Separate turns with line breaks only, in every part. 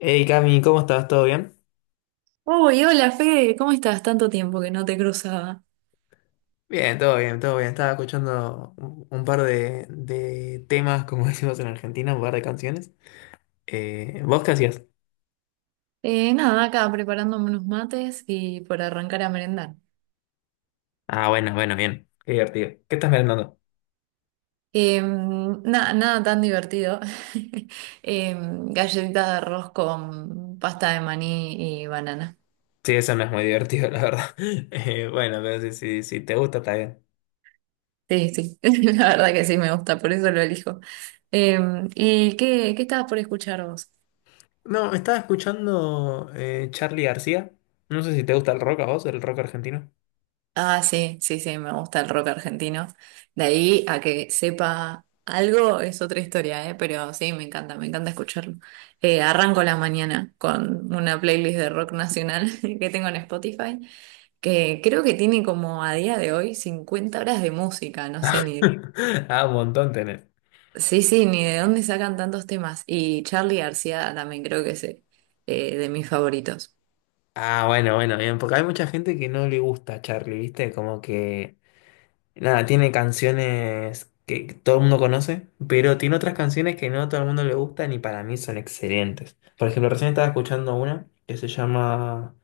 Hey Cami, ¿cómo estás? ¿Todo bien?
Uy, hola Fede, ¿cómo estás? Tanto tiempo que no te cruzaba.
Bien, todo bien, todo bien. Estaba escuchando un par de temas, como decimos en Argentina, un par de canciones. ¿Vos qué hacías?
Nada, acá preparándome unos mates y por arrancar a merendar.
Ah, bueno, bueno, bien. Qué divertido. ¿Qué estás merendando?
Nada tan divertido. Galletitas de arroz con pasta de maní y banana.
Sí, eso no es muy divertido, la verdad. Bueno, pero si te gusta, está bien.
Sí, sí, la verdad que sí me gusta, por eso lo elijo. ¿Y qué estabas por escuchar vos?
No, estaba escuchando Charly García. No sé si te gusta el rock a vos, el rock argentino.
Ah, sí, sí, sí, me gusta el rock argentino. De ahí a que sepa algo es otra historia, ¿eh? Pero sí, me encanta escucharlo. Arranco la mañana con una playlist de rock nacional que tengo en Spotify, que creo que tiene como a día de hoy 50 horas de música, no sé ni...
Ah, un montón tenés.
Sí, sí, ni de dónde sacan tantos temas. Y Charly García también creo que es de mis favoritos.
Ah, bueno, bueno, bien, porque hay mucha gente que no le gusta Charlie, ¿viste? Como que nada, tiene canciones que todo el mundo conoce, pero tiene otras canciones que no a todo el mundo le gustan y para mí son excelentes. Por ejemplo, recién estaba escuchando una que se llama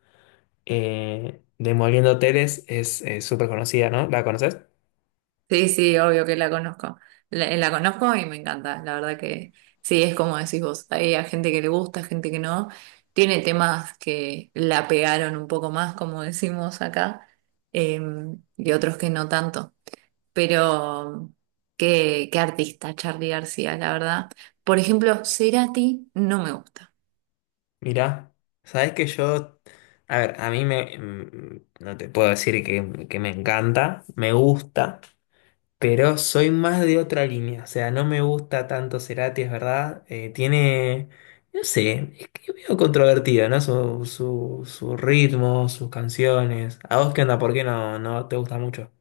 Demoliendo Hoteles, es súper conocida, ¿no? ¿La conoces?
Sí, sí, obvio que la conozco. La conozco y me encanta. La verdad que sí, es como decís vos. Hay a gente que le gusta, gente que no. Tiene temas que la pegaron un poco más, como decimos acá, eh, y otros que no tanto. Pero qué artista, Charly García, la verdad. Por ejemplo, Cerati no me gusta.
Mirá, sabes que yo, a ver, a mí me, no te puedo decir que me encanta, me gusta, pero soy más de otra línea, o sea, no me gusta tanto Cerati, es verdad. Tiene, no sé, es que medio controvertido, ¿no? Su ritmo, sus canciones. ¿A vos qué onda? ¿Por qué no te gusta mucho?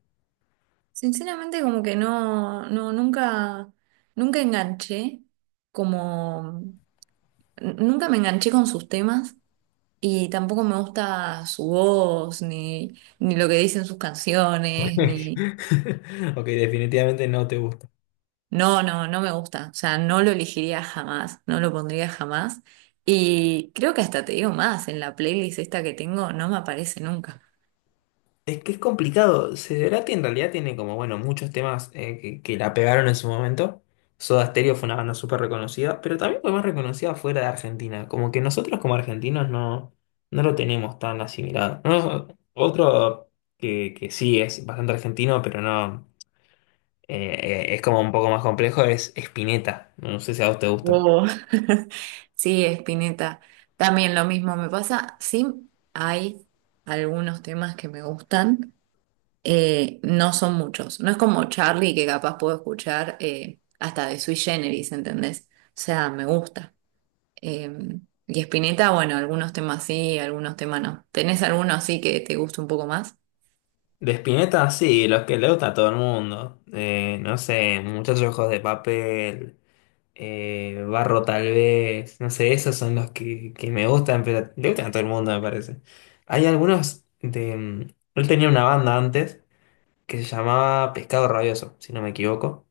Sinceramente, como que no, no, nunca enganché, como nunca me enganché con sus temas. Y tampoco me gusta su voz, ni, ni lo que dicen sus canciones, ni...
Ok, definitivamente no te gusta.
No, no, no me gusta. O sea, no lo elegiría jamás, no lo pondría jamás. Y creo que hasta te digo más, en la playlist esta que tengo no me aparece nunca.
Es que es complicado. Cerati en realidad tiene como, bueno, muchos temas que la pegaron en su momento. Soda Stereo fue una banda súper reconocida, pero también fue más reconocida fuera de Argentina. Como que nosotros como argentinos no, no lo tenemos tan asimilado. No, otro que sí es bastante argentino, pero no eh, es como un poco más complejo, es Spinetta. No sé si a vos te gusta.
Wow. Sí, Spinetta. También lo mismo me pasa. Sí, hay algunos temas que me gustan, no son muchos. No es como Charlie que capaz puedo escuchar hasta de Sui Generis, ¿entendés? O sea, me gusta. Eh, y Spinetta, bueno, algunos temas sí, algunos temas no. ¿Tenés alguno así que te guste un poco más?
De Spinetta, sí, los que le gusta a todo el mundo. No sé, Muchachos de Ojos de Papel. Barro tal vez, no sé, esos son los que me gustan, pero le gustan a todo el mundo, me parece. Hay algunos de… él tenía una banda antes que se llamaba Pescado Rabioso, si no me equivoco.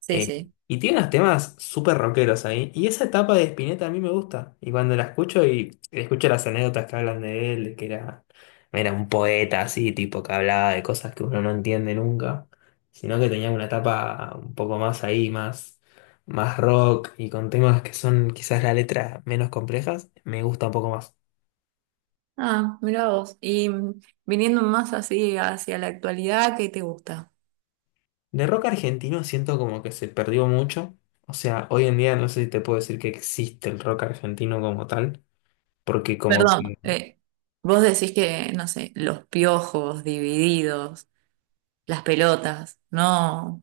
Sí,
Eh,
sí.
y tiene unos temas súper rockeros ahí. Y esa etapa de Spinetta a mí me gusta. Y cuando la escucho y escucho las anécdotas que hablan de él, de que era, era un poeta así, tipo que hablaba de cosas que uno no entiende nunca, sino que tenía una etapa un poco más ahí, más, más rock y con temas que son quizás la letra menos complejas, me gusta un poco más.
Ah, mira vos. Y mm, viniendo más así hacia la actualidad, ¿qué te gusta?
De rock argentino siento como que se perdió mucho. O sea, hoy en día no sé si te puedo decir que existe el rock argentino como tal, porque como
Perdón,
que…
vos decís que, no sé, los piojos, divididos, las pelotas, no,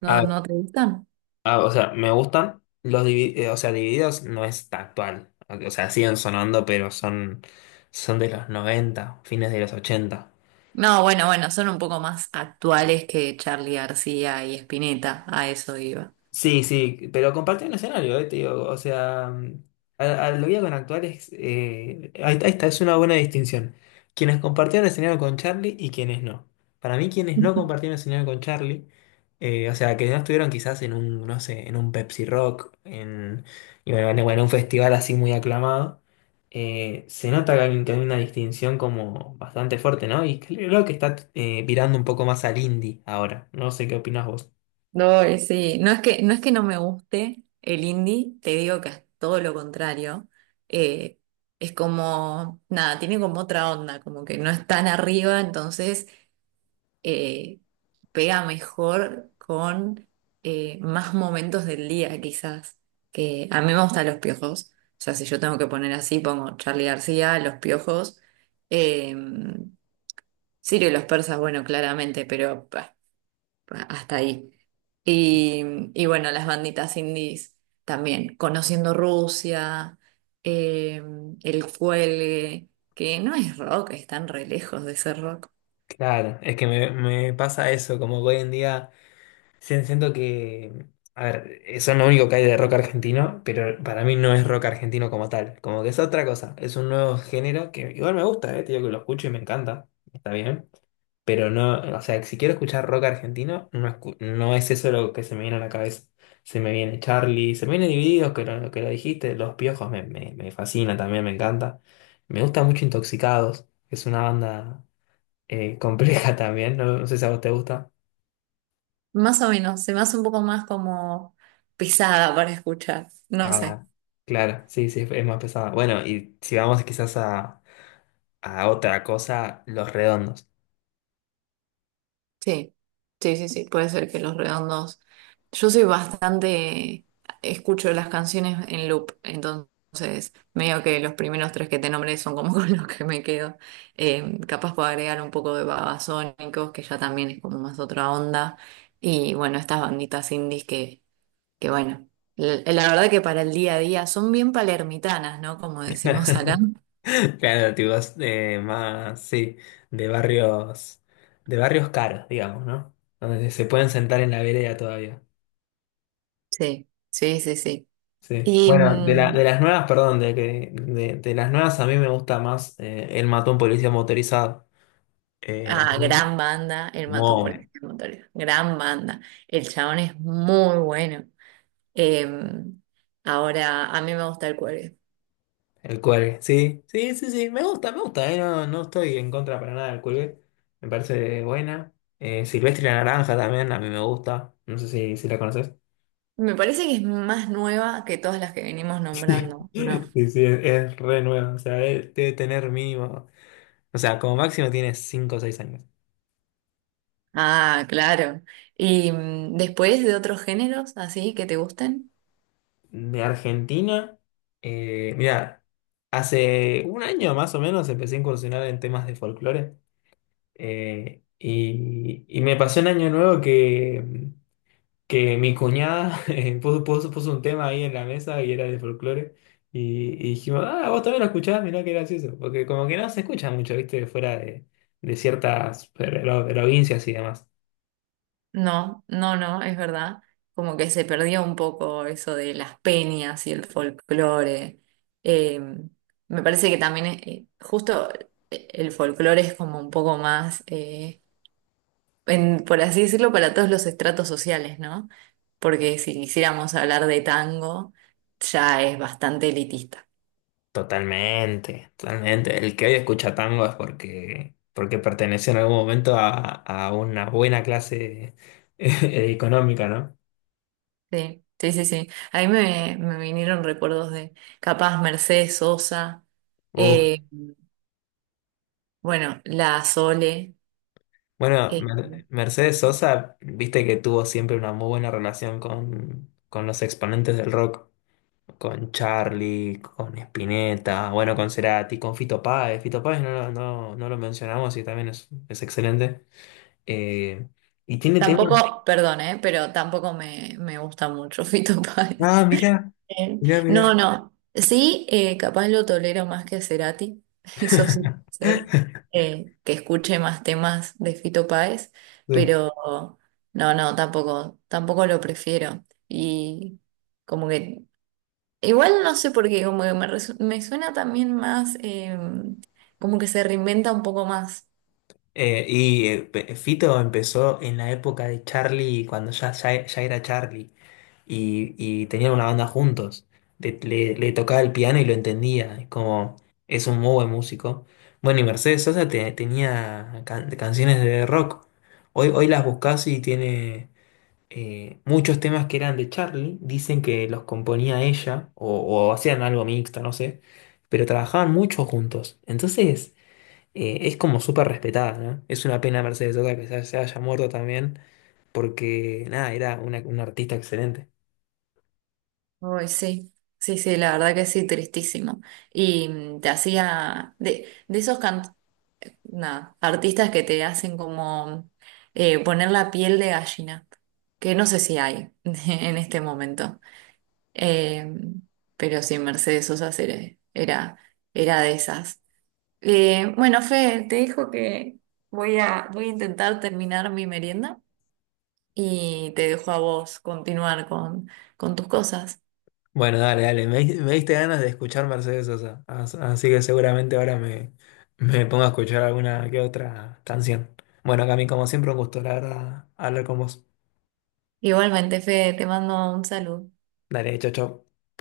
no,
A
no te gustan.
ah, o sea, me gustan los o sea, Divididos no es tan actual. O sea, siguen sonando, pero son, son de los 90, fines de los 80.
No, bueno, bueno, son un poco más actuales que Charly García y Spinetta, a eso iba.
Sí, sí, pero compartí un escenario, te digo, o sea, a lo que iba con actuales, ahí está, ahí es una buena distinción. Quienes compartieron escenario con Charlie y quienes no. Para mí, quienes no compartieron escenario con Charlie, o sea, que no estuvieron quizás en un, no sé, en un Pepsi Rock, en, y bueno, bueno, en un festival así muy aclamado, se nota que hay una distinción como bastante fuerte, ¿no? Y creo que está virando un poco más al indie ahora. No sé qué opinas vos.
No, y sí, no es que no me guste el indie, te digo que es todo lo contrario. Eh, es como, nada, tiene como otra onda, como que no es tan arriba, entonces eh, pega mejor con más momentos del día, quizás. Que a mí me gustan los piojos, o sea, si yo tengo que poner así, pongo Charly García, los piojos. Eh, Sirio y los persas, bueno, claramente, pero pa, hasta ahí. Y bueno, las banditas indies también, conociendo Rusia, eh, el cuelgue, que no es rock, están re lejos de ser rock.
Claro, es que me pasa eso, como que hoy en día siento que, a ver, eso es lo único que hay de rock argentino, pero para mí no es rock argentino como tal, como que es otra cosa, es un nuevo género que igual me gusta, te digo que lo escucho y me encanta, está bien, pero no, o sea, si quiero escuchar rock argentino, no, no es eso lo que se me viene a la cabeza, se me viene Charlie, se me viene Divididos, que lo dijiste, Los Piojos me, me, me fascina también, me encanta, me gusta mucho Intoxicados, es una banda compleja también, no, no sé si a vos te gusta.
Más o menos, se me hace un poco más como pesada para escuchar, no sé.
Ah, claro, sí, sí, es más pesada. Bueno, y si vamos quizás a otra cosa, los redondos.
Sí, sí, sí, sí, puede ser que Los Redondos. Yo soy bastante, escucho las canciones en loop, entonces medio que los primeros tres que te nombré son como con los que me quedo. Capaz puedo agregar un poco de Babasónicos, que ya también es como más otra onda. Y bueno, estas banditas indies que bueno, la verdad que para el día a día son bien palermitanas, ¿no? Como decimos acá.
Claro, tipo, es, más, sí, de barrios, de barrios caros, digamos, ¿no? Donde se pueden sentar en la vereda todavía.
Sí, sí, sí, sí.
Sí.
Y
Bueno, de la, de
mm,
las nuevas, perdón, de, de las nuevas a mí me gusta más el matón policía motorizado. A
ah,
mí,
gran banda, El Matón
muy,
Policía Motorizado. Gran banda. El chabón es muy bueno. Eh, Ahora, a mí me gusta el cuelgue.
el cuelgue, sí, sí, sí, sí, me gusta, no, no estoy en contra para nada del cuelgue, me parece buena. Silvestre la Naranja también, a mí me gusta, no sé si, si la conoces.
Me parece que es más nueva que todas las que venimos nombrando,
Sí,
¿no?
sí, es re nueva, o sea, debe tener mínimo, o sea, como máximo tiene 5 o 6 años.
Ah, claro. ¿Y mm, después de otros géneros así que te gusten?
De Argentina, mira, hace un año más o menos empecé a incursionar en temas de folclore y me pasó en Año Nuevo que… que mi cuñada puso un tema ahí en la mesa y era de folclore. Y dijimos, ah, vos también lo escuchás, mirá qué gracioso. Porque como que no se escucha mucho, viste, fuera de ciertas provincias y demás.
No, no, no, es verdad. Como que se perdió un poco eso de las peñas y el folclore. Eh, Me parece que también, justo el folclore es como un poco más, por así decirlo, para todos los estratos sociales, ¿no? Porque si quisiéramos hablar de tango, ya es bastante elitista.
Totalmente, totalmente. El que hoy escucha tango es porque, porque perteneció en algún momento a una buena clase económica, ¿no?
Sí, sí, sí, sí. A mí me vinieron recuerdos de capaz Mercedes Sosa,
Uh.
eh, bueno, la Sole.
Bueno,
eh,
Mercedes Sosa, viste que tuvo siempre una muy buena relación con los exponentes del rock. Con Charlie, con Spinetta, bueno, con Cerati, con Fito Páez. Fito Páez no, no, no lo mencionamos y también es excelente. Eh, y tiene temas.
Tampoco, perdón, ¿eh? Pero tampoco me gusta mucho Fito Páez.
Ah, mirá,
Eh,
mirá,
No,
mirá.
no. Sí, capaz lo tolero más que a Cerati, eso sí puede ser, que escuche más temas de Fito Páez,
Sí.
pero no, no, tampoco, tampoco lo prefiero. Y como que, igual no sé por qué, como que me suena también más, como que se reinventa un poco más.
Fito empezó en la época de Charlie, cuando ya, ya, ya era Charlie. Y, y tenían una banda juntos. Le, le tocaba el piano y lo entendía, es como es un muy buen músico. Bueno, y Mercedes Sosa tenía canciones de rock. Hoy, hoy las buscas y tiene muchos temas que eran de Charlie, dicen que los componía ella o hacían algo mixto, no sé, pero trabajaban mucho juntos. Entonces es como súper respetada, ¿no? Es una pena Mercedes Sosa que se se haya muerto también, porque nada, era una artista excelente.
Uy, sí, sí, sí, la verdad que sí, tristísimo. Y mm, te hacía de, esos nada, artistas que te hacen como poner la piel de gallina, que no sé si hay en este momento. Eh, pero sí, Mercedes Sosa era de esas. Bueno, Fe, te dijo que voy a intentar terminar mi merienda y te dejo a vos continuar con tus cosas.
Bueno, dale, dale. Me, me diste ganas de escuchar Mercedes Sosa. Así que seguramente ahora me, me pongo a escuchar alguna que otra canción. Bueno, Cami, como siempre, un gusto, la verdad, hablar con vos.
Igualmente, Fede, te mando un saludo.
Dale, chau, chau.